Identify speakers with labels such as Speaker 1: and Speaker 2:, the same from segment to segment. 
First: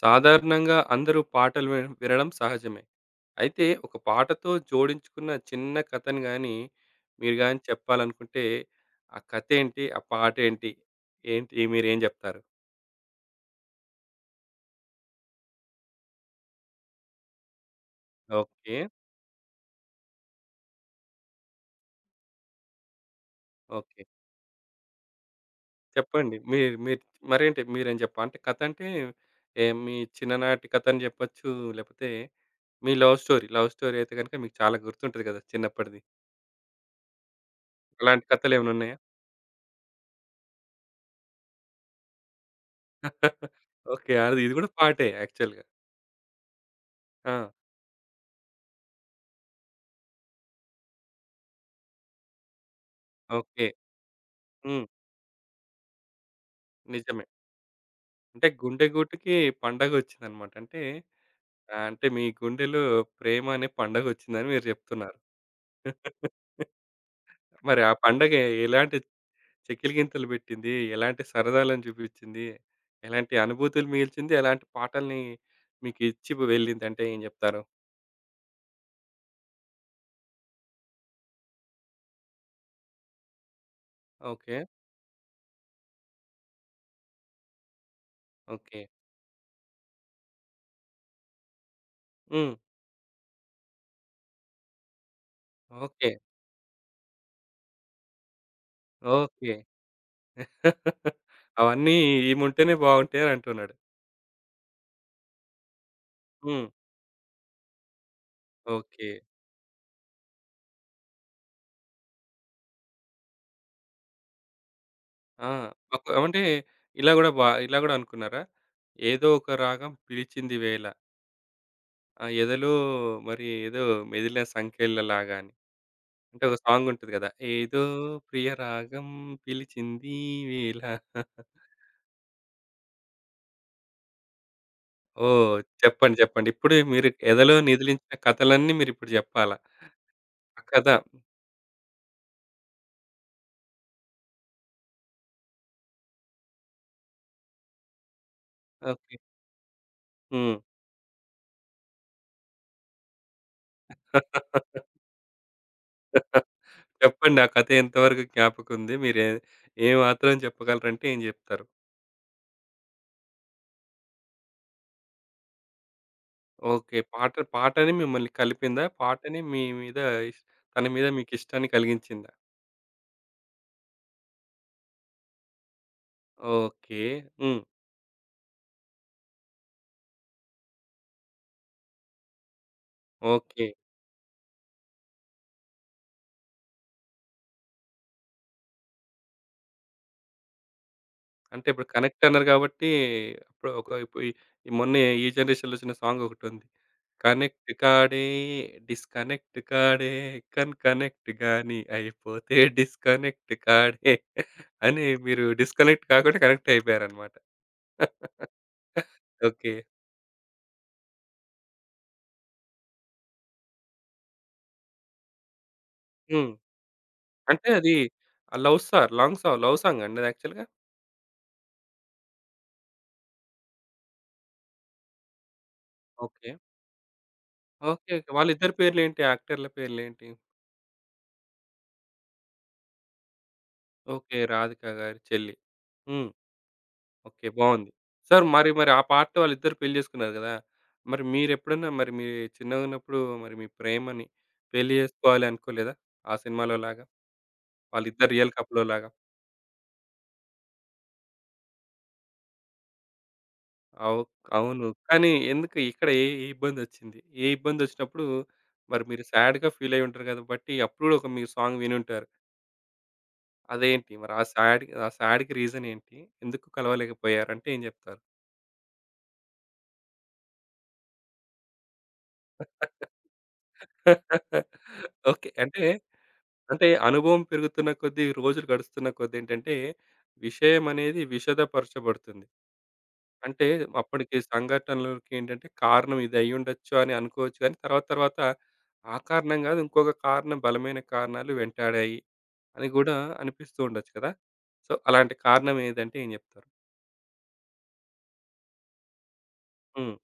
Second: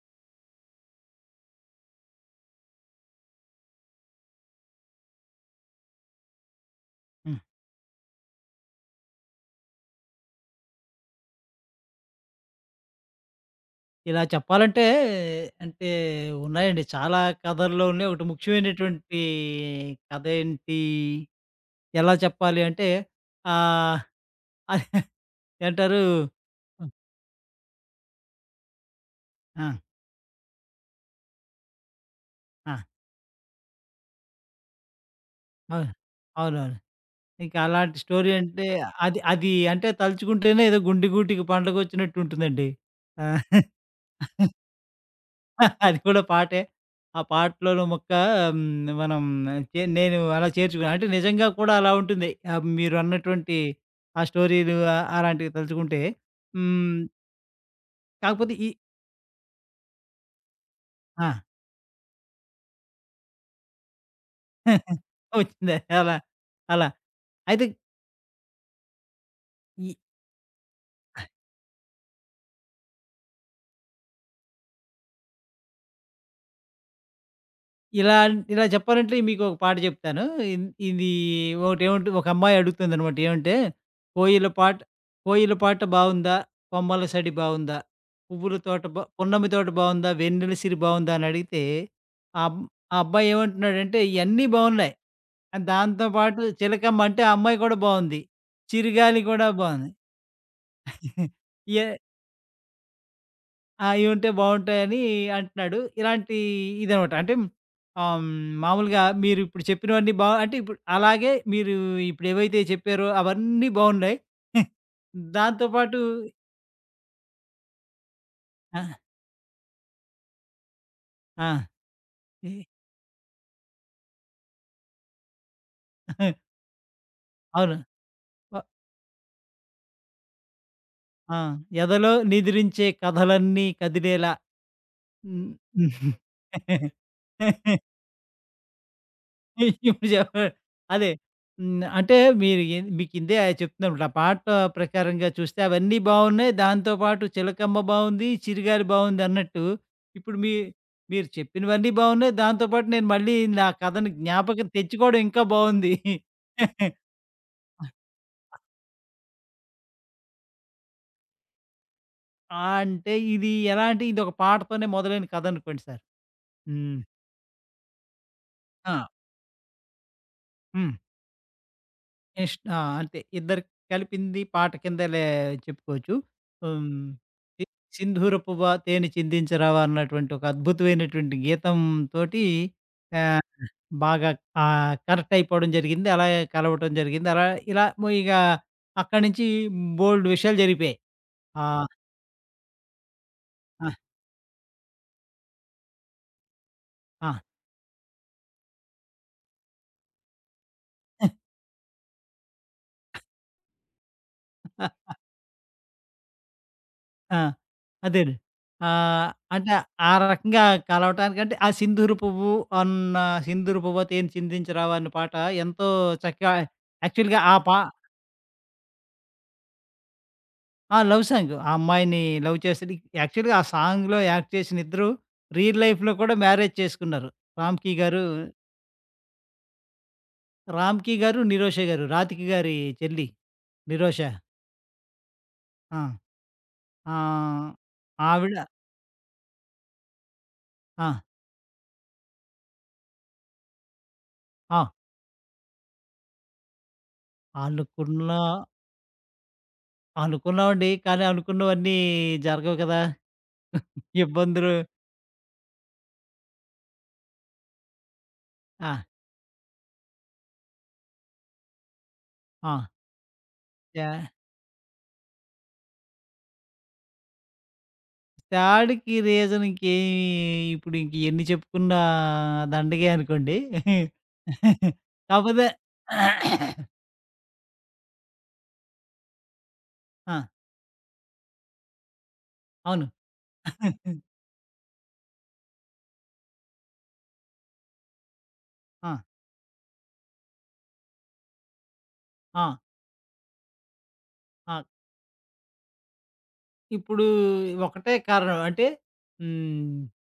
Speaker 1: సాధారణంగా అందరూ పాటలు వినడం సహజమే. అయితే ఒక పాటతో జోడించుకున్న చిన్న కథను గాని, మీరు
Speaker 2: హ్మ్.
Speaker 1: గాని చెప్పాలనుకుంటే, ఆ కథేంటి? ఆ పాటేంటి? ఏంటి మీరేం జెప్తారు?
Speaker 2: ఇలా చెప్పాలంటే అంటే ఉన్నాయండి. చాలా కథల్లోనే ఒకటి
Speaker 1: ఓకే.
Speaker 2: ముఖ్యమైనటువంటి కథ ఏంటి? ఎలా చెప్పాలి అంటే ఆహ్,
Speaker 1: ఓకే.
Speaker 2: ఏంటారు?
Speaker 1: చెప్పండి. మీరు
Speaker 2: హ్మ్.
Speaker 1: మీరు మరేంటి మీరేం జెప్ప అంటే కథంటే, ఏ
Speaker 2: ఆ!
Speaker 1: మీ చిన్ననాటి కథని జెప్పొచ్చు, లేపోతే
Speaker 2: ఆ!
Speaker 1: మీ లవ్ స్టోరీ. లవ్ స్టోరీ అయితే గనక మీకు చాలా గుర్తుంటది గదా!
Speaker 2: అవును.
Speaker 1: చిన్నప్పటిది.
Speaker 2: అవునవును. ఇంకా అలాంటి
Speaker 1: అలాంటి
Speaker 2: స్టోరీ అంటే
Speaker 1: కథలేమన్నున్నాయా?
Speaker 2: అది అది అంటే తలుచుకుంటేనే ఏదో గుండె గూటికి పండగొచ్చినట్టు ఉంటుందండి. ఆ!
Speaker 1: ఓకే. అది ఇది గూడా పాటే యాక్చువల్‌గా.
Speaker 2: అది కూడా పాటే. ఆ
Speaker 1: ఆ!
Speaker 2: పాటలోని ముక్క హ్మ్, మనం నేను అలా చేర్చుకున్నా. అంటే నిజంగా కూడా అలా ఉంటుంది. మీరన్నటువంటి
Speaker 1: ఓకే.
Speaker 2: ఆ స్టోరీలు
Speaker 1: హ్మ్.
Speaker 2: అలాంటివి తలుచుకుంటే. హ్మ్,
Speaker 1: నిజమే. అంటే
Speaker 2: కాకపోతే ఈ
Speaker 1: గుండె గూటుకి పండగొచ్చిందనమాట. అంటే
Speaker 2: ఆ!
Speaker 1: అంటే మీ గుండెలో ప్రేమ అనే పండగొచ్చిందని మీరు జెప్తున్నారు.
Speaker 2: వచ్చిందా అలా, అలా. అయితే
Speaker 1: మరి ఆ పండగ ఎలాంటి చెకిలి
Speaker 2: ఈ
Speaker 1: గింతలు బెట్టింది? ఎలాంటి సరదాలను జూపించింది? ఎలాంటి అనుభూతులు మిగిల్చింది? ఎలాంటి పాటల్ని మీకు ఇచ్చి వెళ్ళిందంటే ఏం జెప్తారు?
Speaker 2: ఇలా ఇలా చెప్పాలంటే మీకు ఒక పాట చెప్తాను. ఇది ఒకటేమంటే ఒక అమ్మాయి అడుగుతుందనమాట. ఏమంటే "కోయిల
Speaker 1: ఓకే.
Speaker 2: పాట కోయిల పాట బావుందా? కొమ్మల సడి బావుందా? పువ్వుల
Speaker 1: ఓకే.
Speaker 2: తోట బా పున్నమి తోట బావుందా? వెన్నెల సిరి బావుందా?" అని అడిగితే ఆ
Speaker 1: హ్మ్.
Speaker 2: అబ్ ఆ అబ్బాయి ఏమంటున్నాడంటే "ఇయన్నీ బావున్నాయి. దాంతో
Speaker 1: ఓకే.
Speaker 2: పాటు చిలకమ్మ అంటే ఆ అమ్మాయి కూడా బావుంది. చిరుగాలి కూడా
Speaker 1: ఓకే.
Speaker 2: బావుంది." ఏ
Speaker 1: అవన్నీ ఈముంటేనే బావుంటాయని అంటున్నాడు.
Speaker 2: ఆ! అయి ఉంటే బావుంటాయని అంటున్నాడు. ఇలాంటి
Speaker 1: హ్మ్.
Speaker 2: ఇదనమాట. అంటే ఆహ్, హ్మ్, మామూలుగా
Speaker 1: ఓకే.
Speaker 2: మీరిప్పుడు చెప్పినవన్నీ బా అంటే ఇప్పుడు అలాగే మీరు ఇప్పుడేవైతే చెప్పారో అవన్నీ బావున్నాయి.
Speaker 1: ఆ!
Speaker 2: దాంతో పాటు
Speaker 1: ఒక అంటే ఇలా గూడా బా ఇలా గూడా అనుకున్నారా?
Speaker 2: ఆ!
Speaker 1: ఏదో ఒక రాగం పిలిచింది వేళ
Speaker 2: ఆ!
Speaker 1: ఆ
Speaker 2: ఈ
Speaker 1: ఎదలో మరి ఏదో మెదిలిన సంకెళ్ళలాగా అని. అంటే ఒక సాంగ్ ఉంటది గదా!
Speaker 2: అవును.
Speaker 1: ఏదో ప్రియ
Speaker 2: ఒ
Speaker 1: రాగం పిలిచింది వేళ
Speaker 2: ఆ! "ఎదలో నిదిరించే కథలన్నీ కదిలేలా".
Speaker 1: ఓహ్!
Speaker 2: హ్మ్.
Speaker 1: చెప్పండి. చెప్పండి. ఇప్పుడు మీరు ఎదలో నిదిలించిన కథలన్నీ మీరిప్పుడు జెప్పాలా?
Speaker 2: ఇప్పుడు చెప్ప
Speaker 1: ఆ కథ
Speaker 2: అదే. హ్మ్. అంటే మీరు ఏన్ మీకిందే చెప్తున్నాను. ఆ పాట ప్రకారంగా చూస్తే అవన్నీ బావున్నాయి. దాంతో పాటు 'చిలకమ్మ' బావుంది, 'చిరుగాలి'
Speaker 1: ఓకే.
Speaker 2: బావుంది అన్నట్టు. ఇప్పుడు మీ
Speaker 1: హ్మ్.
Speaker 2: మీరు చెప్పినవన్నీ బావున్నాయి. దాంతో పాటు నేను మళ్ళీ నా కథని జ్ఞాపకం తెచ్చుకోవడం ఇంకా బావుంది.
Speaker 1: చెప్పండి. ఆ కథ ఎంతవరకు జ్ఞాపకం ఉంది? మీరు ఏ మాత్రం చెప్పగలరంటే ఏం జెప్తారు?
Speaker 2: ఆ! అంటే ఇది ఎలా అంటే ఇదొక పాటతోనే మొదలైన కథనుకోండి సార్.
Speaker 1: ఓకే.
Speaker 2: హ్మ్.
Speaker 1: పాట పాటని మిమ్మల్ని కలిపిందా?
Speaker 2: ఆ!
Speaker 1: పాటని మీ మీద ఇష్ తన
Speaker 2: హ్మ్.
Speaker 1: మీద మీకిష్టాన్ని కలిగించిందా?
Speaker 2: ఆ! అంతే. ఇద్దరికి కలిపింది పాట కిందలే చెప్పుకోవచ్చు. హ్మ్.
Speaker 1: ఓకే. హ్మ్.
Speaker 2: సి 'సింధూర పువ్వా తేనె చిందించరావా' అన్నటువంటి ఒక అద్భుతమైనటువంటి గీతం తోటి ఆహ్,
Speaker 1: ఓకే.
Speaker 2: బాగా కనెక్ట్ అయిపోవడం జరిగింది. అలాగే కలవటం జరిగింది. అలా ఇలా ఇగ అక్కడి నుంచి బోలెడు విషయాలు జరిగిపోయాయి. ఆ!
Speaker 1: అంటే ఇప్పుడు కనెక్ట్ అన్నారు గాబట్టి, ఇప్పుడు
Speaker 2: ఆ!
Speaker 1: ఒక ఈ ఈ మొన్న ఈ జనరేషన్‌లో ఒచ్చిన సాంగొకటుంది.
Speaker 2: ఆ!
Speaker 1: కనెక్ట్ కాడే, డిస్కనెక్ట్ కాడే, కనెక్ట్ గాని అయిపోతే డిస్కనెక్ట్ కాడే అని మీరు డిస్కనెక్ట్ కాకుండా కనెక్ట్ అయిపోయారన్నమాట.
Speaker 2: ఆ! అదేలే.
Speaker 1: ఓకే.
Speaker 2: అంటే ఆ రకంగా కలవటానికంటే ఆ 'సింధూర పువ్వు అన్న 'సింధూర పువ్వతేన చిందించరావా' అన్న పాట ఎంతో
Speaker 1: హ్మ్.
Speaker 2: చక్కగా యాక్చువల్‌గా ఆ
Speaker 1: అంటే
Speaker 2: పా
Speaker 1: అది love sir long song love సాంగా అండి అది యాక్చువల్‌గా?
Speaker 2: ఆ! Love song. ఆ అమ్మాయిని లవ్ చేస్తది. యాక్చువల్‌గా ఆ సాంగ్‌లో యాక్ట్ చేసిన ఇద్దరు రియల్ లైఫ్‌లో కూడా
Speaker 1: ఓకే.
Speaker 2: మ్యారేజ్ చేసుకున్నారు. 'రామ్‌కి'
Speaker 1: ఓకే.
Speaker 2: గారు
Speaker 1: ఓకే. వాళ్ళిద్దరి పేర్లేంటి? యాక్టర్‌ల పేర్లేంటి?
Speaker 2: 'రామ్‌కి' గారు, 'నిరోష' గారు 'రాధిక' గారి చెల్లి 'నిరోష.'
Speaker 1: ఓకే. 'రాధిక' గారి చెల్లి.
Speaker 2: ఆ!
Speaker 1: హ్మ్. ఓకే.
Speaker 2: ఆహ్,
Speaker 1: బావుంది. సార్
Speaker 2: ఆవిడ
Speaker 1: మరి మరి ఆ పాటలో వాళ్ళిద్దరు పెళ్లి చేసుకున్నారు గదా!
Speaker 2: ఆ!
Speaker 1: మరి మీరెప్పుడన్నా మరి మీ చిన్నగున్నప్పుడు మరి మీ ప్రేమని
Speaker 2: ఆ!
Speaker 1: పెళ్లి చేసుకోవాలి అనుకోలేదా? ఆ సినిమాలో లాగా? వాళ్ళిద్దరు
Speaker 2: అనుకున్నా
Speaker 1: రియల్ కపుల్‌లాగా?
Speaker 2: అనుకున్నామండి. కానీ అనుకున్నవన్నీ జరగవు కదా!
Speaker 1: అవు
Speaker 2: ఇబ్బందులు
Speaker 1: అవును. కానీ ఎందుకు ఇక్కడ ఏ ఏ ఇబ్బందొచ్చింది? ఏ ఇబ్బందొచ్చినప్పుడు
Speaker 2: ఆ!
Speaker 1: మరి మీరు సాడ్‌గా ఫీలయ్యి ఉంటారు కాబట్టి అప్పుడు గూడా ఒక మీరు సాంగ్ వినుంటారు.
Speaker 2: ఆ! త్యా
Speaker 1: అదేంటి? మరి ఆ సాడ్‌కి రీజన్ ఏంటి? ఎందుకు కలవలేకపోయారు అంటే ఏం జెప్తారు?
Speaker 2: త్యాడికి రీజన్ ఇంకేమి, ఇప్పుడు ఇంక ఎన్ని చెప్పుకున్నా దండగే అనుకోండి.
Speaker 1: ఓకే.
Speaker 2: కాపోతే
Speaker 1: అంటే, అంటే అనుభవం పెరుగుతున్న కొద్దీ, రోజులు గడుస్తున్న కొద్దీ ఏంటంటే,
Speaker 2: ఆ!
Speaker 1: విషయం అనేది విషదపరచబడుతుంది.
Speaker 2: అవును.
Speaker 1: అంటే అప్పటికి సంఘటనలకి ఏంటంటే, కారణం ఇది అయ్యుండొచ్చు అని అనుకోవచ్చు గానీ, తర్వాత తర్వాత
Speaker 2: ఆ!
Speaker 1: ఆ కారణం గాదు, ఇంకొక కారణం బలమైన కారణాలు వెంటాడాయి
Speaker 2: ఆ!
Speaker 1: అని గూడా అనిపిస్తూ ఉండొచ్చు కదా!
Speaker 2: ఆ!
Speaker 1: సో, అలాంటి కారణం ఏదంటే ఏం జెప్తారు?
Speaker 2: ఇప్పుడు ఒకటే కారణం. అంటే హ్మ్.
Speaker 1: హ్మ్.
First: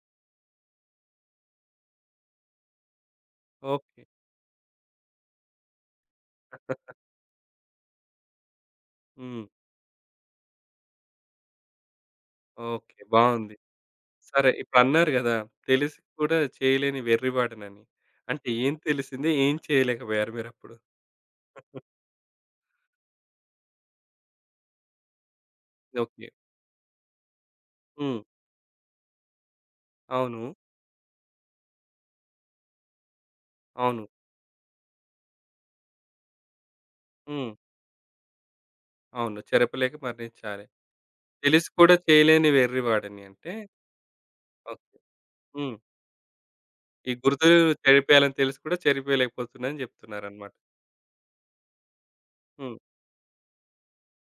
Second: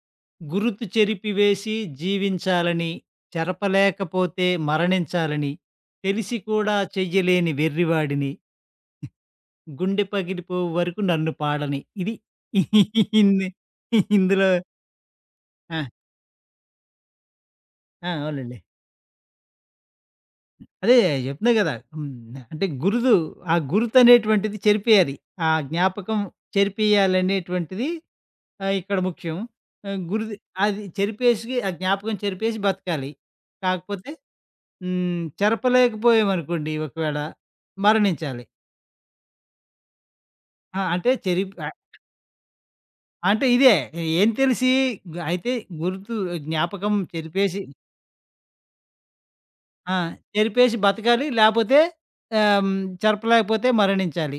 Speaker 2: గురుతు చెరిపివేసి జీవించాలని,
Speaker 1: ఓకే.
Speaker 2: చెరపలేకపోతే మరణించాలని, తెలిసి కూడా చెయ్యలేని వెర్రివాడిని
Speaker 1: హ్మ్.
Speaker 2: గుండె పగిలిపోవు వరకు నన్ను పాడని. ఇది
Speaker 1: ఓకే.
Speaker 2: ఇన్ని
Speaker 1: బావుంది.
Speaker 2: ఇందులో
Speaker 1: సరే. ఇప్పుడన్నారు గదా!
Speaker 2: ఆ!
Speaker 1: తెలిసి కూడా చేయలేని వెర్రివాడినని.
Speaker 2: ఆ!
Speaker 1: అంటే
Speaker 2: అవునండి.
Speaker 1: ఏం తెలిసింది? ఏం చేయలేకపోయారు మీరప్పుడు?
Speaker 2: అదే చెప్తున్నా కదా! హ్మ్. అంటే ఆ గుర్తనేటువంటిది చెరిపేయాలి. ఆ జ్ఞాపకం
Speaker 1: ఓకే.
Speaker 2: చెరిపేయాలనేటువంటిది
Speaker 1: హ్మ్.
Speaker 2: ఇక్కడ ముఖ్యం. ఆహ్, గురిది
Speaker 1: అవును.
Speaker 2: అది చెరిపేసి ఆ జ్ఞాపకం చెరిపేసి బతకాలి.
Speaker 1: అవును.
Speaker 2: కాకపోతే హ్మ్. చెరపలేకపోయామనుకోండి ఒకవేళ
Speaker 1: హ్మ్.
Speaker 2: మరణించాలి.
Speaker 1: అవును. చెరపలేక మరణించాలి.
Speaker 2: ఆ!
Speaker 1: తెలిసి కూడా చేయలేని వెర్రివాడిని
Speaker 2: అంటే
Speaker 1: అంటే
Speaker 2: ఇదే ఏం తెలిసి
Speaker 1: ఓకే.
Speaker 2: గు- అయితే
Speaker 1: హ్మ్.
Speaker 2: గుర్తు, జ్ఞాపకం
Speaker 1: ఈ గుర్తులు
Speaker 2: చెరిపేసి
Speaker 1: చెరిపేయాలని తెలిసి కూడా చెరిపేయలేకపోతున్నా అని
Speaker 2: ఆ!
Speaker 1: జెప్తున్నారనమాట.
Speaker 2: చెరిపేసి బతకాలి. లేపోతే ఆహ్, హ్మ్,
Speaker 1: హ్మ్.
Speaker 2: చెరపలేకపోతే మరణించాలి.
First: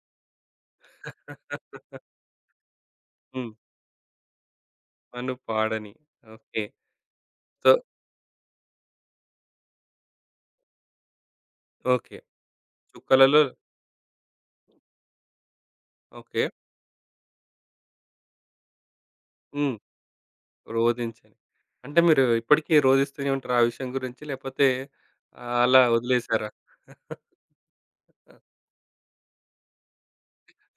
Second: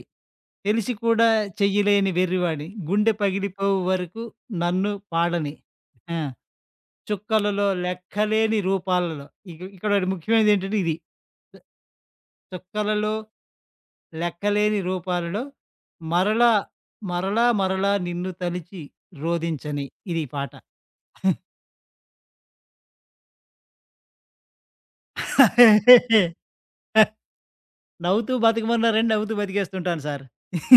Speaker 2: తెలిసి
Speaker 1: హ్మ్.
Speaker 2: కూడా చెయ్యలేని వెర్రివాడిని. గుండె పగిలిపోవు వరకు నన్ను
Speaker 1: మను
Speaker 2: పాడని.
Speaker 1: పాడని.
Speaker 2: ఆ!
Speaker 1: ఓకే.
Speaker 2: చుక్కలలో
Speaker 1: సో
Speaker 2: లెక్కలేని రూపాలలో. ఇక ఇక్కడ ఒకటి ముఖ్యమైనది ఏంటంటే ఇది. చు
Speaker 1: ఓకే.
Speaker 2: చుక్కలలో
Speaker 1: చుక్కలలో
Speaker 2: లెక్కలేని రూపాలలో
Speaker 1: ఓకే.
Speaker 2: మరలా, మరలా నిన్ను తలిచి
Speaker 1: హ్మ్.
Speaker 2: రోదించని. ఇది ఈ పాట.
Speaker 1: రోదించని. అంటే మీరు ఇప్పటికి రోదిస్తూనే ఉంటారా ఆ విషయం గురించి? లేపోతే అలా వదిలేసారా?
Speaker 2: నవ్వుతూ బతకమన్నారండి. నవ్వుతూ బతికేస్తుంటాను సార్.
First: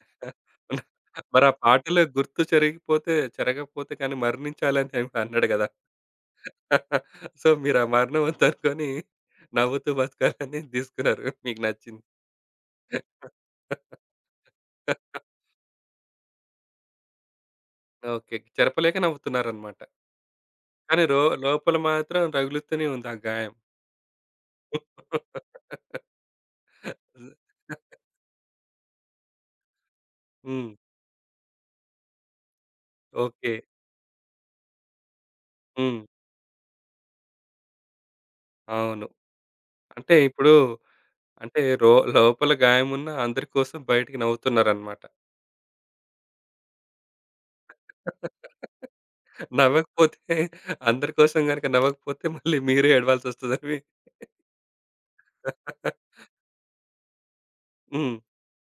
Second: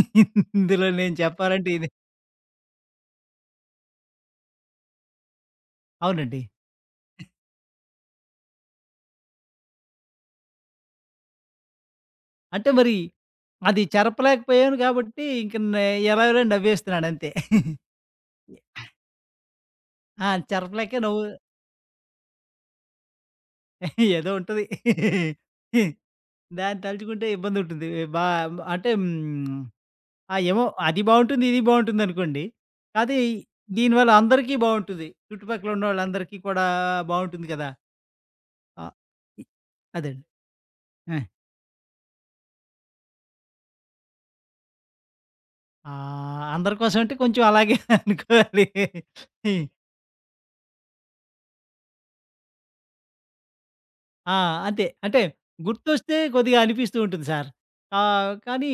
Speaker 2: ఇందులో నేను
Speaker 1: మరి ఆ
Speaker 2: చెప్పాలంటే ఇదే.
Speaker 1: పాటలో గుర్తు చెరిగిపోతే చెరగకపోతే కానీ మరణించాలని ఆయన అన్నాడు గదా!
Speaker 2: అవునండి.
Speaker 1: సో, మీరు ఆ మరణం వద్దనుకోని నవ్వుతూ బతకాలని తీసుకున్నారు. మీకు నచ్చింది.
Speaker 2: అంటే మరి అది చెరపలేకపోయాను కాబట్టి ఇంక నే ఎలాగోలా నవ్వేస్తున్నాను అంతే.
Speaker 1: ఓకే. చెరపలేక నవ్వుతున్నారనమాట.
Speaker 2: ఆ! చెరపలేక
Speaker 1: కానీ
Speaker 2: నవ్వు
Speaker 1: లోపల మాత్రం రగులుతూనే ఉంది ఆ గాయం.
Speaker 2: ఏదో ఉంటది. దాన్ని తలుచుకుంటే ఇబ్బందుంటుంది. బా అంటే హ్మ్. ఆ! ఏమో
Speaker 1: హ్మ్.
Speaker 2: అది బావుంటుంది, ఇది బావుంటుందనుకోండి. అది
Speaker 1: ఓకే.
Speaker 2: దీనివల్ల అందరికీ బావుంటుంది. చుట్టుపక్కల
Speaker 1: హ్మ్.
Speaker 2: ఉన్నోళ్ళందరికీ కూడా బావుంటుంది కదా! ఆ!
Speaker 1: అవును.
Speaker 2: ఇ
Speaker 1: అంటే
Speaker 2: అదండి.
Speaker 1: ఇప్పుడు
Speaker 2: ఆ!
Speaker 1: అంటే లోపల గాయమున్న అందరి కోసం బయటికి నవ్వుతున్నారనమాట.
Speaker 2: ఆ! అందరి కోసం అంటే కొంచెం అలాగే అనుకోవాలి.
Speaker 1: నవ్వకపోతే అందరి కోసం గనుక నవ్వకపోతే మళ్ళీ మీరే ఏడవాల్సొస్తదని
Speaker 2: ఆ! అంతే. అంటే గుర్తొస్తే కొద్దిగా అనిపిస్తూ ఉంటుంది సార్.
Speaker 1: హ్మ్.
Speaker 2: కానీ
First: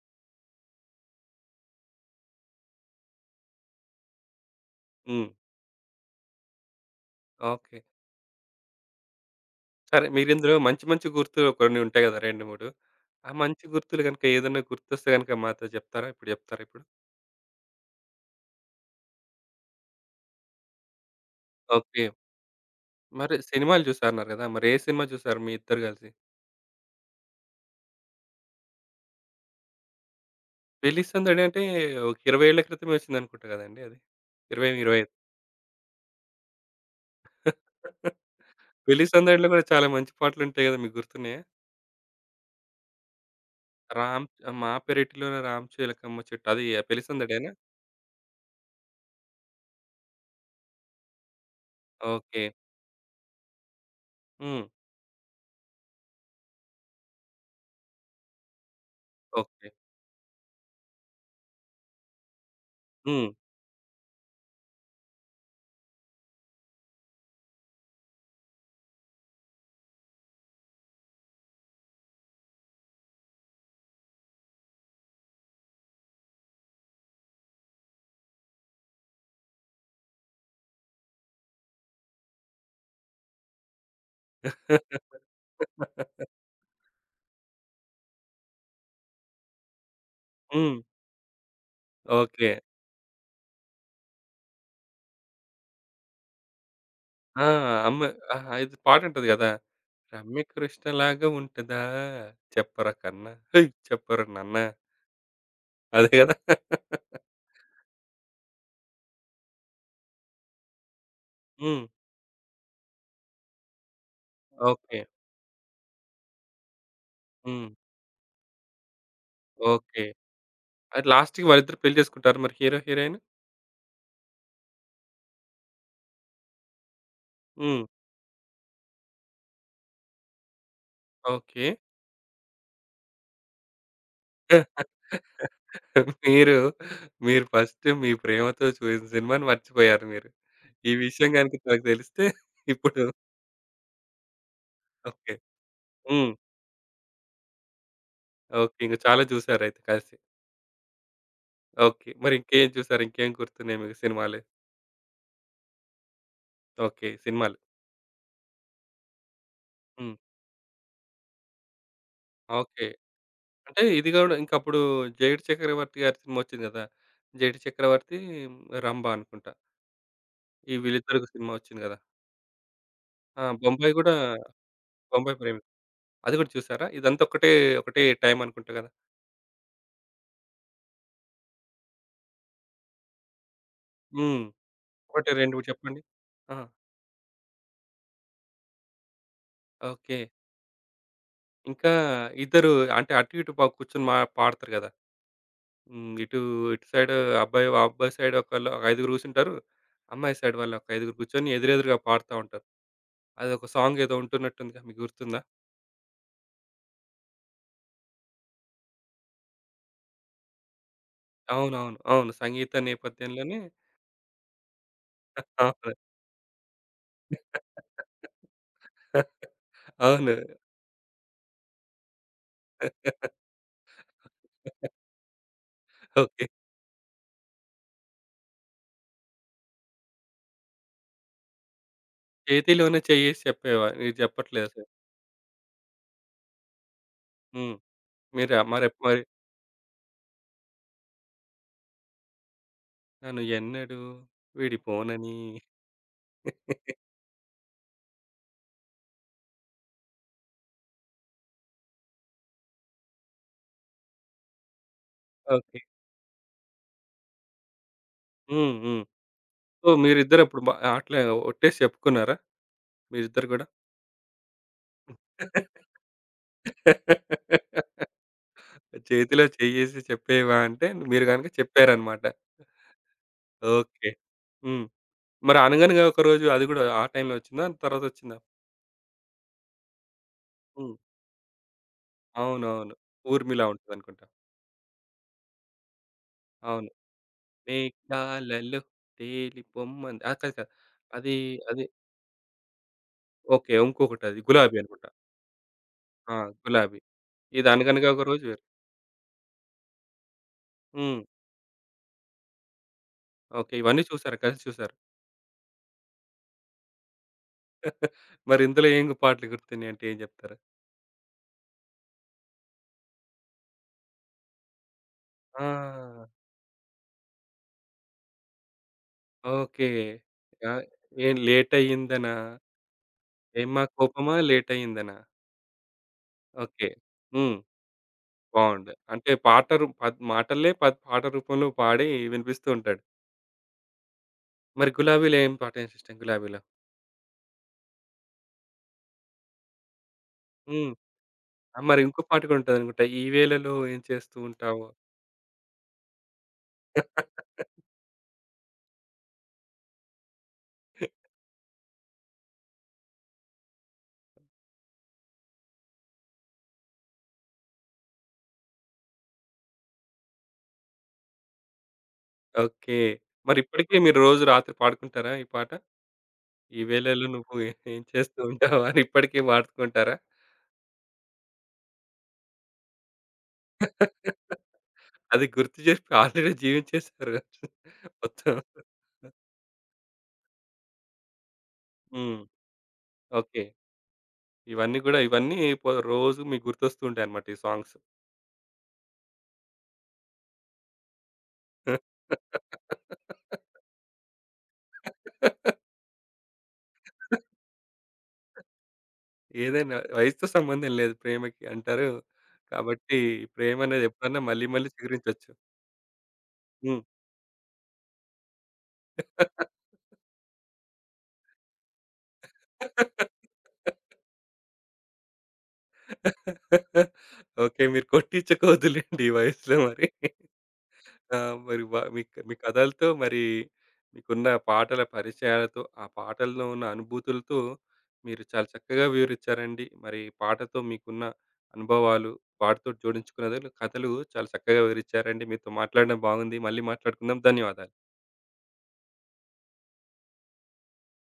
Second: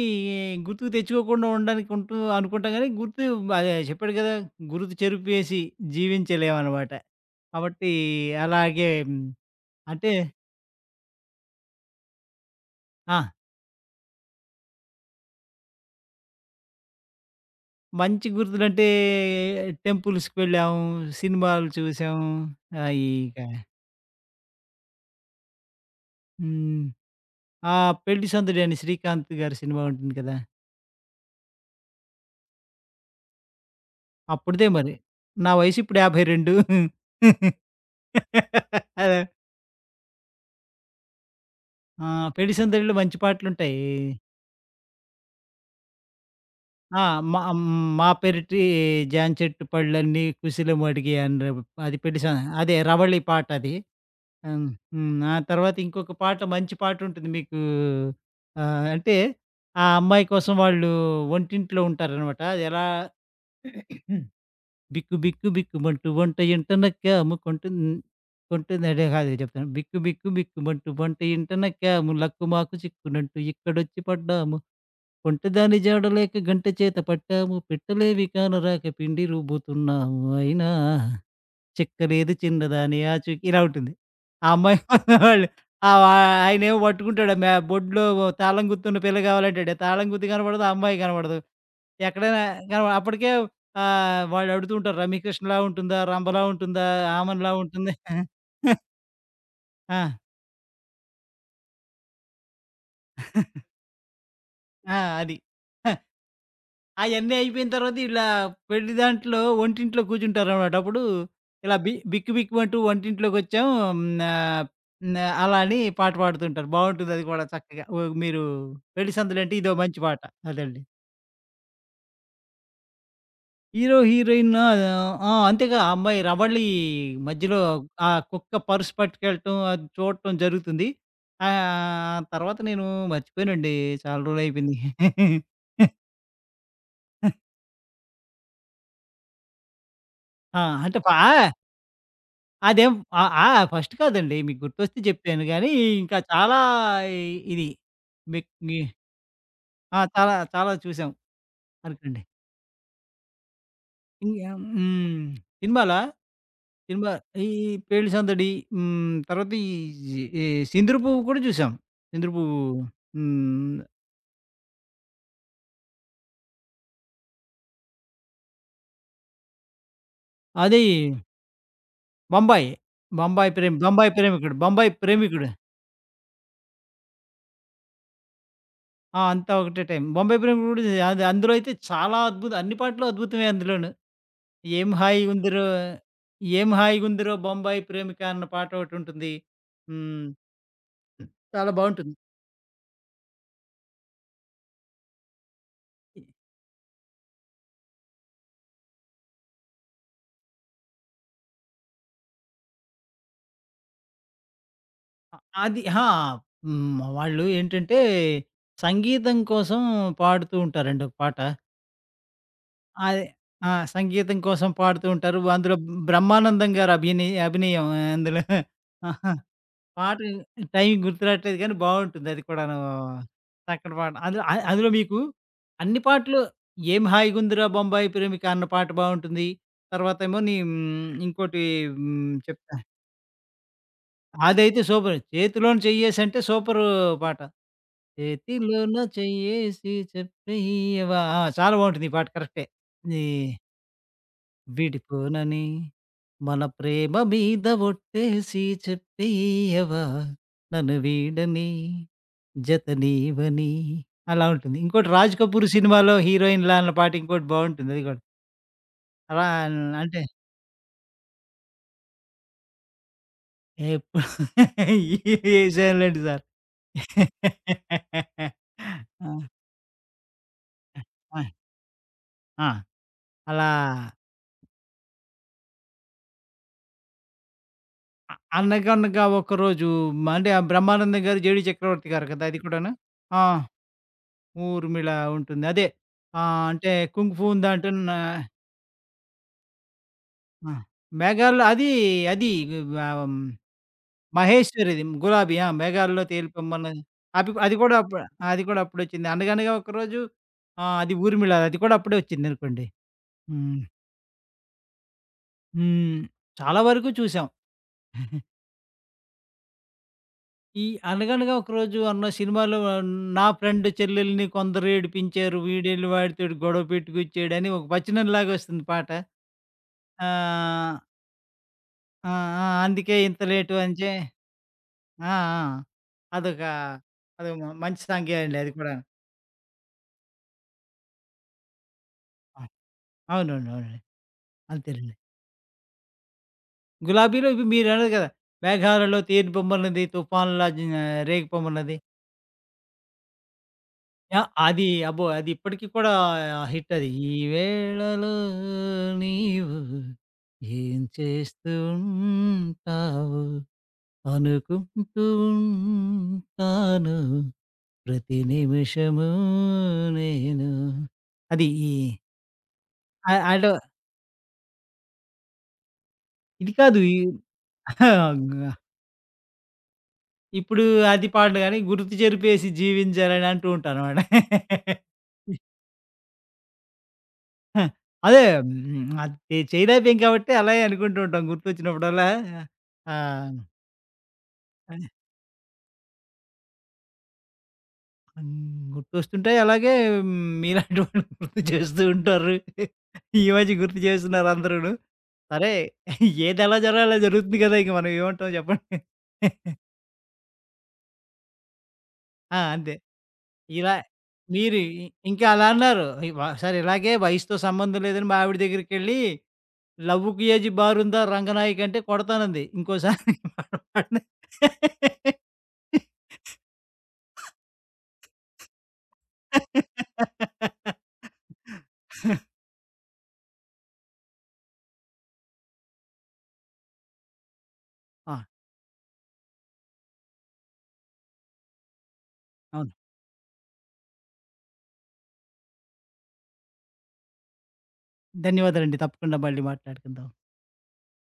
Speaker 2: గుర్తుకు తెచ్చుకోకుండా ఉండడానికి ఉంటూ అనుకుంటాం గానీ, గుర్తు అదే చెప్పాడు కదా! గుర్తు
Speaker 1: హ్మ్.
Speaker 2: చెరిపేసి జీవించలేమనమాట.
Speaker 1: ఓకే.
Speaker 2: కాబట్టి అలాగే హ్మ్,
Speaker 1: సరే
Speaker 2: అంటే
Speaker 1: మీరిందులో మంచి మంచి గుర్తులు కొన్ని ఉంటాయి గదా! 2, 3
Speaker 2: ఆ!
Speaker 1: ఆ మంచి గుర్తులు గనుక ఏదన్నా గుర్తొస్తే గనుక మాతో జెప్తారా? ఇప్పుడు జెప్తారా ఇప్పుడు?
Speaker 2: మంచి గుర్తులంటే టెంపుల్స్‌కి వెళ్ళాము, సినిమాలు
Speaker 1: ఓకే.
Speaker 2: చూసాము.
Speaker 1: మరి
Speaker 2: ఇక
Speaker 1: సినిమాలు జూసా అన్నారు గదా! మరి ఏ సినిమా జూసారు మీ ఇద్దరు గలిసి?
Speaker 2: హ్మ్. ఆ! 'పెళ్లి సందడి' అని శ్రీకాంత్ గారి సినిమా ఉంటుంది కదా!
Speaker 1: 'పెళ్లి సందడి' అంటే ఒక 20 ఏళ్ల క్రితమే ఒచ్చిందనుకుంటా గదండీ అది.
Speaker 2: అప్పుడిదే
Speaker 1: 20,
Speaker 2: మరి.
Speaker 1: 25.
Speaker 2: నా వయసు ఇప్పుడు 52.
Speaker 1: పెళ్లి
Speaker 2: అదే.
Speaker 1: సందడిలో గూడా చాలా మంచి పాటలుంటాయి గదా! మీకు గుర్తున్నాయా?
Speaker 2: ఆ! 'పెళ్లి సందడిలో' మంచి పాటలుంటాయి.
Speaker 1: రామ్ మా పెరటిలోన రామ చిలకమ్మ చెట్టు అది ఆ
Speaker 2: ఆ!
Speaker 1: పెళ్లి
Speaker 2: మా
Speaker 1: సందడేనా?
Speaker 2: మా పెరటి చెట్టు పళ్ళన్నీ కుశలమడిగే అని అది పెళ్లి సం
Speaker 1: ఓకే.
Speaker 2: అదే 'రవళి' పాటది.
Speaker 1: హ్మ్.
Speaker 2: హ్మ్. హ్మ్. ఆ తర్వాత ఇంకొక పాట మంచి పాటుంటుంది మీకు. అంటే
Speaker 1: ఓకే.
Speaker 2: ఆ అమ్మాయి కోసం వాళ్ళు ఒంటింట్లో ఉంటారనమాట. అది ఎలా
Speaker 1: హ్మ్.
Speaker 2: బిక్కు బిక్కు బిక్కుమంటూ వంట ఇంట నక్కాము కొంటున్నడే కాదు చెప్తాను. బిక్కు బిక్కు బిక్కుమంటూ వంట ఇంట నక్కాము లక్కుమాకు చిక్కునంటూ ఇక్కడొచ్చి పడ్డాము. ఒంటెదాని జాడలేక గంటె చేత పట్టాము. పిట్టలేవి కానరాక పిండి రుబ్బుతున్నాము అయినా చిక్కలేదు చిన్నదాని ఆచూకీ ఇలా ఉంటుంది. ఆ అమ్మాయి వాళ్ళు ఆహ్,
Speaker 1: హ్మ్.
Speaker 2: ఆయనేమో పట్టుకుంటాడు మే బొడ్లో తాళం గుర్తున్న పిల్ల కావాలంటాడు. తాళం గుర్తు కనపడదు, ఆ అమ్మాయి కనపడదు. ఎక్కడైనా
Speaker 1: ఓకే.
Speaker 2: కనప అప్పటికే వాళ్ళు అడుగుతూ ఉంటారు. రమ్యకృష్ణలా ఉంటుందా? రంభలా ఉంటుందా?
Speaker 1: ఆ!
Speaker 2: ఆమన్‌లా ఉంటుంది.
Speaker 1: అమ్మ ఆహా! ఇది పాటుంటది గదా!
Speaker 2: ఆ!
Speaker 1: రమ్య కృష్ణలాగా ఉంటదా చెప్పరా కన్నా హేయ్! చెప్పరా నాన్న
Speaker 2: ఆ! అది.
Speaker 1: అదే గదా! హ్మ్.
Speaker 2: అయన్నీ అయిపోయిన తర్వాత ఇలా పెళ్లి దాంట్లో ఒంటింట్లో కూర్చుంటారనమాట. అప్పుడు ఇలా బిక్కు బిక్కుమంటూ వంటింట్లోకొచ్చాం నా
Speaker 1: ఓకే.
Speaker 2: నా అలా అని పాట పాడుతుంటారు. బావుంటుంది అది కూడా
Speaker 1: హ్మ్.
Speaker 2: చక్కగా. ఓ మీరు పెళ్లి సందడంటే ఇదో మంచి
Speaker 1: ఓకే.
Speaker 2: పాట. అదండి.
Speaker 1: అది లాస్ట్‌కి వాళ్ళిద్దరు పెళ్లి చేసుకుంటారు మరి హీరో, హీరోయిన్?
Speaker 2: Hero, heroine. ఆ! అంతేగా. ఆ అమ్మాయి రవళి మధ్యలో
Speaker 1: హ్మ్.
Speaker 2: ఆ కుక్క పర్స్ పట్టుకెళ్ళటం అది చూడటం జరుగుతుంది.
Speaker 1: ఓకే.
Speaker 2: తర్వాత నేను మర్చిపోయానండి, చాలా రోజులైపోయింది.
Speaker 1: మీరు, మీరు ఫస్ట్ మీ ప్రేమతో చూసిన సినిమాని మర్చిపోయారు మీరు.
Speaker 2: ఆ!
Speaker 1: ఈ
Speaker 2: అంటే పా
Speaker 1: విషయం గనుక నాకు తెలిస్తే
Speaker 2: అదేం
Speaker 1: ఇప్పుడు
Speaker 2: ఆ! ఆ! ఫస్ట్ కాదండి. మీకు గుర్తొస్తే
Speaker 1: ఓకే.
Speaker 2: చెప్పాను గానీ, ఇంకా
Speaker 1: హ్మ్.
Speaker 2: చాలా ఇ ఇది మిక్
Speaker 1: ఓకే.
Speaker 2: గి
Speaker 1: ఇంక చాలా చూసారైతే
Speaker 2: ఆ!
Speaker 1: కలిసి.
Speaker 2: చాలా, చాలా చూసాం
Speaker 1: ఓకే.
Speaker 2: అనుకోండి.
Speaker 1: మరి ఇంకేం చూసారు? ఇంకేం గుర్తున్నాయి మీకు
Speaker 2: ఇంగ
Speaker 1: సినిమాలు?
Speaker 2: హ్మ్. సినిమాలా?
Speaker 1: ఓకే.
Speaker 2: సినిమా ఈ
Speaker 1: సినిమాలు.
Speaker 2: 'పెళ్లి సందడి'. హ్మ్. తర్వాత ఈ
Speaker 1: హ్మ్.
Speaker 2: ఈ 'సింధూర పువ్వు' కూడా చూసాం. 'సింధూర పువ్వు'.
Speaker 1: ఓకే.
Speaker 2: హ్మ్.
Speaker 1: అంటే ఇది గూడా ఇంకప్పుడు 'జైడు చక్రవర్తి' గారి సినిమా ఒచ్చింది గదా! 'జైడు చక్రవర్తి', 'రంభా' అనుకుంటా. ఈ
Speaker 2: అది
Speaker 1: వీళ్ళిద్దరికి సినిమా ఒచ్చింది గదా!
Speaker 2: 'బొంబాయి'.
Speaker 1: ఆ! 'బొంబాయి' గూడా
Speaker 2: 'బొంబాయి
Speaker 1: 'బొంబాయి
Speaker 2: ప్రేమికుడు'.
Speaker 1: ప్రేమ'. అది గూడా చూసారా? ఇదంతా ఒకటే, ఒకటే టైం అనుకుంటా గదా!
Speaker 2: ఆ! అంతా ఒకటే టైం. 'బొంబాయి ప్రేమికుడు' కూడా చూసా. అది, అందులో అయితే చాలా అద్భుతం, అన్ని పాటలు అద్భుతమే అందులోను.
Speaker 1: హ్మ్.
Speaker 2: ఏం
Speaker 1: ఒకటి 2
Speaker 2: హాయిగుందిరో,
Speaker 1: చెప్పండి. ఆ!
Speaker 2: "ఏం హాయిగుందిరో బొంబాయి ప్రేమిక" అన్న పాటొకటి ఉంటుంది.
Speaker 1: ఓకే.
Speaker 2: హ్మ్. చాలా
Speaker 1: ఇంకా
Speaker 2: బావుంటుంది.
Speaker 1: ఇద్దరు అంటే అటు ఇటు ప కూర్చొని మా పాడతారు గదా! హ్మ్. ఇటు ఇటు సైడు అబ్బాయి, అబ్బాయి సైడ్ ఒకళ్ళు ఒక ఐదుగురు కూర్చుంటారు. అమ్మాయి సైడ్ వాళ్ళు ఒక ఐదుగురు కూర్చొని ఎదురెదురుగా పాడుతా ఉంటారు. అదొక సాంగ్ ఏదో ఉంటున్నట్టుందిగా మీకు
Speaker 2: అ
Speaker 1: గుర్తుందా?
Speaker 2: అది అహా! హ్మ్. వాళ్ళు ఏంటంటే, సంగీతం కోసం పాడుతూ ఉంటారండి ఒక పాట.
Speaker 1: అవునవును. అవును. అవును సంగీత
Speaker 2: అదే.
Speaker 1: నేపథ్యంలోనే
Speaker 2: ఆ! సంగీతం కోసం పాడుతూ ఉంటారు. అందులో
Speaker 1: అవును.
Speaker 2: బ్రహ్మానందం గారి అభినయం అందులో. పాట
Speaker 1: అవును.
Speaker 2: టైమింగ్ గుర్తు రాట్లేదు గానీ బావుంటుంది అది కూడాను. చక్కటి పాట. అందులో మీకు అన్ని పాటలు
Speaker 1: ఓకే.
Speaker 2: "ఏం హాయిగుందిరా బొంబాయి ప్రేమిక" అన్న పాట బావుంటుంది. తర్వాతేమోని హ్మ్, ఇంకోటి హ్మ్, చెప్తా.
Speaker 1: చేతిలోనే చెయ్యేసి చెప్పేవా మీరు
Speaker 2: అదైతే
Speaker 1: చెప్పట్లేదసలు.
Speaker 2: సూపర్. "చేతిలోన చెయ్యేసంటే" సూపరు పాట.
Speaker 1: హ్మ్. మీరా
Speaker 2: "చేతిలోన
Speaker 1: మరెప్ మరి
Speaker 2: చెయ్యేసి చెప్పెయ్యవా" ఆ! చాలా బావుంటుంది ఈ పాట కరెక్టే. ఈ
Speaker 1: నన్ను ఎన్నడూ విడిపోనని
Speaker 2: విడిపోనని, మన ప్రేమ మీద ఒట్టేసి చెప్పేయవా, నన్ను వీడని జత నీవని అలా ఉంటుంది. ఇంకోటి 'రాజ్ కపూర్'
Speaker 1: ఓకే.
Speaker 2: సినిమాలో హీరోయిన్‌లా అన్న పాట ఇంకోటి బావుంటుంది అది గూడా.
Speaker 1: హ్మ్. హ్మ్.
Speaker 2: అలా
Speaker 1: సో,
Speaker 2: అంటే
Speaker 1: మీరిద్దరప్పుడు మ అట్లా ఒట్టేసి చెప్పుకున్నారా? మీరిద్దరు గూడా?
Speaker 2: ఎప్పుడు ఏశానులెండి సార్. ఆ!
Speaker 1: చేతిలో చెయ్యేసి చెప్పేవా అంటే మీరు
Speaker 2: ఆ!
Speaker 1: గనక చెప్పారన్నమాట.
Speaker 2: ఆ! అలా
Speaker 1: ఓకే. హ్మ్. మరి అనగనగా ఒక రోజు అది గూడా ఆ టైంలో ఒచ్చిందా?
Speaker 2: అ
Speaker 1: తర్వాతొచ్చిందా?
Speaker 2: అనగనగా ఒకరోజు అంటే ఆ
Speaker 1: హ్మ్.
Speaker 2: బ్రహ్మానందం గారు, 'జేడి చక్రవర్తి' గారు కదా! అది కూడాను.
Speaker 1: అవునవును.
Speaker 2: ఆ!
Speaker 1: ఊర్మిళ ఉంటదనుకుంటా.
Speaker 2: ఊర్మిళ ఉంటుంది. అదే.
Speaker 1: అవును.
Speaker 2: అంటే కుంగ్ ఫూ దాంట్లోన
Speaker 1: మేఘాలలో తేలి పొమ్మంది. ఆ! కాదు. కాదు.
Speaker 2: ఆ!
Speaker 1: అది
Speaker 2: 'మేఘాల్లో'
Speaker 1: అది
Speaker 2: అది, అది ఆహ్, హ్మ్,
Speaker 1: ఓకే. ఇంకొకటది. 'గులాబీ'
Speaker 2: 'మహేశ్వరిది'
Speaker 1: అనుకుంటా.
Speaker 2: 'గులాబీ' ఆ! 'మేఘాల్లో
Speaker 1: ఆ! 'గులాబీ.'
Speaker 2: తేలిపొమ్మన్నది' అది
Speaker 1: ఇది
Speaker 2: అది కూడా
Speaker 1: అనగనగా
Speaker 2: అప్పుడు
Speaker 1: ఒక రోజు
Speaker 2: అది
Speaker 1: వేరు.
Speaker 2: కూడా అప్పుడొచ్చింది. 'అనగనగా ఒకరోజు' ఆ! అది
Speaker 1: హ్మ్.
Speaker 2: 'ఊర్మిళ' అది కూడా అప్పుడే వచ్చిందనుకోండి.
Speaker 1: ఓకే.
Speaker 2: హ్మ్.
Speaker 1: ఇవన్నీ చూసారా? కలిసి చూసారా?
Speaker 2: హ్మ్. చాలా వరకు చూసాం.
Speaker 1: మరి ఇందులో ఏం పాటలు గుర్తున్నాయి అంటే ఏం చెప్తారు?
Speaker 2: ఈ 'అనగనగా ఒకరోజు' అన్న సినిమాలో నా ఫ్రెండ్ చెల్లెల్ని కొందరు ఏడిపించారు. వీడెళ్ళి
Speaker 1: ఆ!
Speaker 2: వాడితోటి గొడవ పెట్టుకొచ్చాడని ఒక వచనంలాగా వస్తుంది పాట.
Speaker 1: ఓకే. ఆ!
Speaker 2: ఆ!
Speaker 1: ఏం లేట్
Speaker 2: ఆ!
Speaker 1: అయిందనా?
Speaker 2: ఆ! అందుకే ఇంత లేటు
Speaker 1: ఏమ్మా
Speaker 2: అని చే
Speaker 1: కోపమా లేట్ అయిందనా?
Speaker 2: ఆ! ఆ! అదొక
Speaker 1: ఓకే.
Speaker 2: అది
Speaker 1: హ్మ్.
Speaker 2: మంచి సంజ్ఞే అండి అది
Speaker 1: బాగుంది.
Speaker 2: కూడా.
Speaker 1: అంటే పాట రూ పద్ మాటల్లే పద్ పాట రూపంలో పాడి
Speaker 2: ఆ,
Speaker 1: వినిపిస్తూ ఉంటాడు.
Speaker 2: అవునండి. అవునండి.
Speaker 1: మరి
Speaker 2: అంతేనండి.
Speaker 1: 'గులాబీలో' ఏం పాట ఏం ఇష్టం 'గులాబీలో'?
Speaker 2: 'గులాబీలో' ఇవి మీరన్నారు కదా! 'మేఘాలలో తేనె బొమ్మలున్నది, తుఫానులా
Speaker 1: హ్మ్.
Speaker 2: జిన
Speaker 1: ఆ!
Speaker 2: రేగిపొమ్మలున్నది.'
Speaker 1: మరి ఇంకో పాట కూడా ఉంటదనుకుంటా. ఈ వేళలో ఏం చేస్తూ
Speaker 2: యాహ్! అది
Speaker 1: ఉంటావో?
Speaker 2: అబ్బో! అది ఇప్పటికి కూడా హిట్ అది. ఈ వేళలో నీవు ఏం చేస్తూ ఉంటావు అనుకుంటూ ఉంటాను. ప్రతి నిమిషము నేను అది ఈ
Speaker 1: ఓకే.
Speaker 2: ఆ
Speaker 1: మరి
Speaker 2: ఆడో
Speaker 1: ఇప్పటికీ మీరు రోజు రాత్రి పాడుకుంటారా ఈ పాట?
Speaker 2: ఇది
Speaker 1: ఈ
Speaker 2: కాదు. ఈ
Speaker 1: వేళలో నువ్వు ఏం చేస్తూ ఉంటావో అని ఇప్పటికీ పాడుకుంటారా?
Speaker 2: ఇప్పుడు అది పాడను గానీ, గుర్తు చెరిపేసి జీవించాలని అంటూ ఉంటానమాట.
Speaker 1: అది గుర్తు జేసి ఆల్రెడీ జీవించేసారు.
Speaker 2: ఆ! అదే
Speaker 1: మొత్తం.
Speaker 2: హ్మ్. అది చేయలేకపోయాం కాబట్టి అలాగే అనుకుంటూ ఉంటాం గుర్తొచ్చినప్పుడల్లా.
Speaker 1: హ్మ్.
Speaker 2: ఆ!
Speaker 1: ఓకే. ఇవన్నీ పో రోజు మీకు గుర్తొస్తూ ఉంటాయన్నమాట ఈ సాంగ్స్.
Speaker 2: హ్మ్. గుర్తొస్తుంటాయి. అలాగే హ్మ్. మీలాంటి వాళ్ళు గుర్తు చేస్తూ ఉంటారు. ఈ మధ్య గుర్తు చేస్తున్నారు అందరూను. సరే, ఏదెలా జరగాలో అలా జరుగుతుంది కదా! ఇంక మనం ఏమంటాం చెప్పండి.
Speaker 1: ఏదైనా వయసుతో సంబంధం లేదు ప్రేమకి అంటారు.
Speaker 2: ఆ! అంతే.
Speaker 1: కాబట్టి ప్రేమ
Speaker 2: ఇలా
Speaker 1: అనేది ఎప్పుడన్నా మళ్ళీ
Speaker 2: మీరు
Speaker 1: మళ్ళీ
Speaker 2: ఇంకా
Speaker 1: చిగురించొచ్చు.
Speaker 2: అలా అన్నారు. ఒకసారి
Speaker 1: హ్మ్.
Speaker 2: ఇలాగే వయసుతో సంబంధం లేదని మా ఆవిడ దగ్గరికెళ్ళి లవ్వుకి ఏజ్ బారుందా రంగనాయకి అంటే కొడతానంది. ఇంకోసారి పడని
Speaker 1: ఓకే. మీరు కొట్టించుకోవద్దులెండి ఈ వయసులో మరి. ఆ! మరి వ మీ మీ కథలతో మరి మీకున్న పాటల పరిచయాలతో, ఆ పాటల్లో ఉన్న అనుభూతులతో
Speaker 2: ఆ!
Speaker 1: మీరు చాలా చక్కగా వివరించారండి. మరి పాటతో మీకున్న అనుభవాలు,
Speaker 2: అవును.
Speaker 1: వాటితోటి జోడించుకున్నది కథలు చాలా చక్కగా వివరించారండి. మీతో మాట్లాడడం బాగుంది. మళ్ళీ మాట్లాడుకుందాం. ధన్యవాదాలు.
Speaker 2: ధన్యవాదాలండి. తప్పకుండా మళ్ళీ మాట్లాడుకుందాం.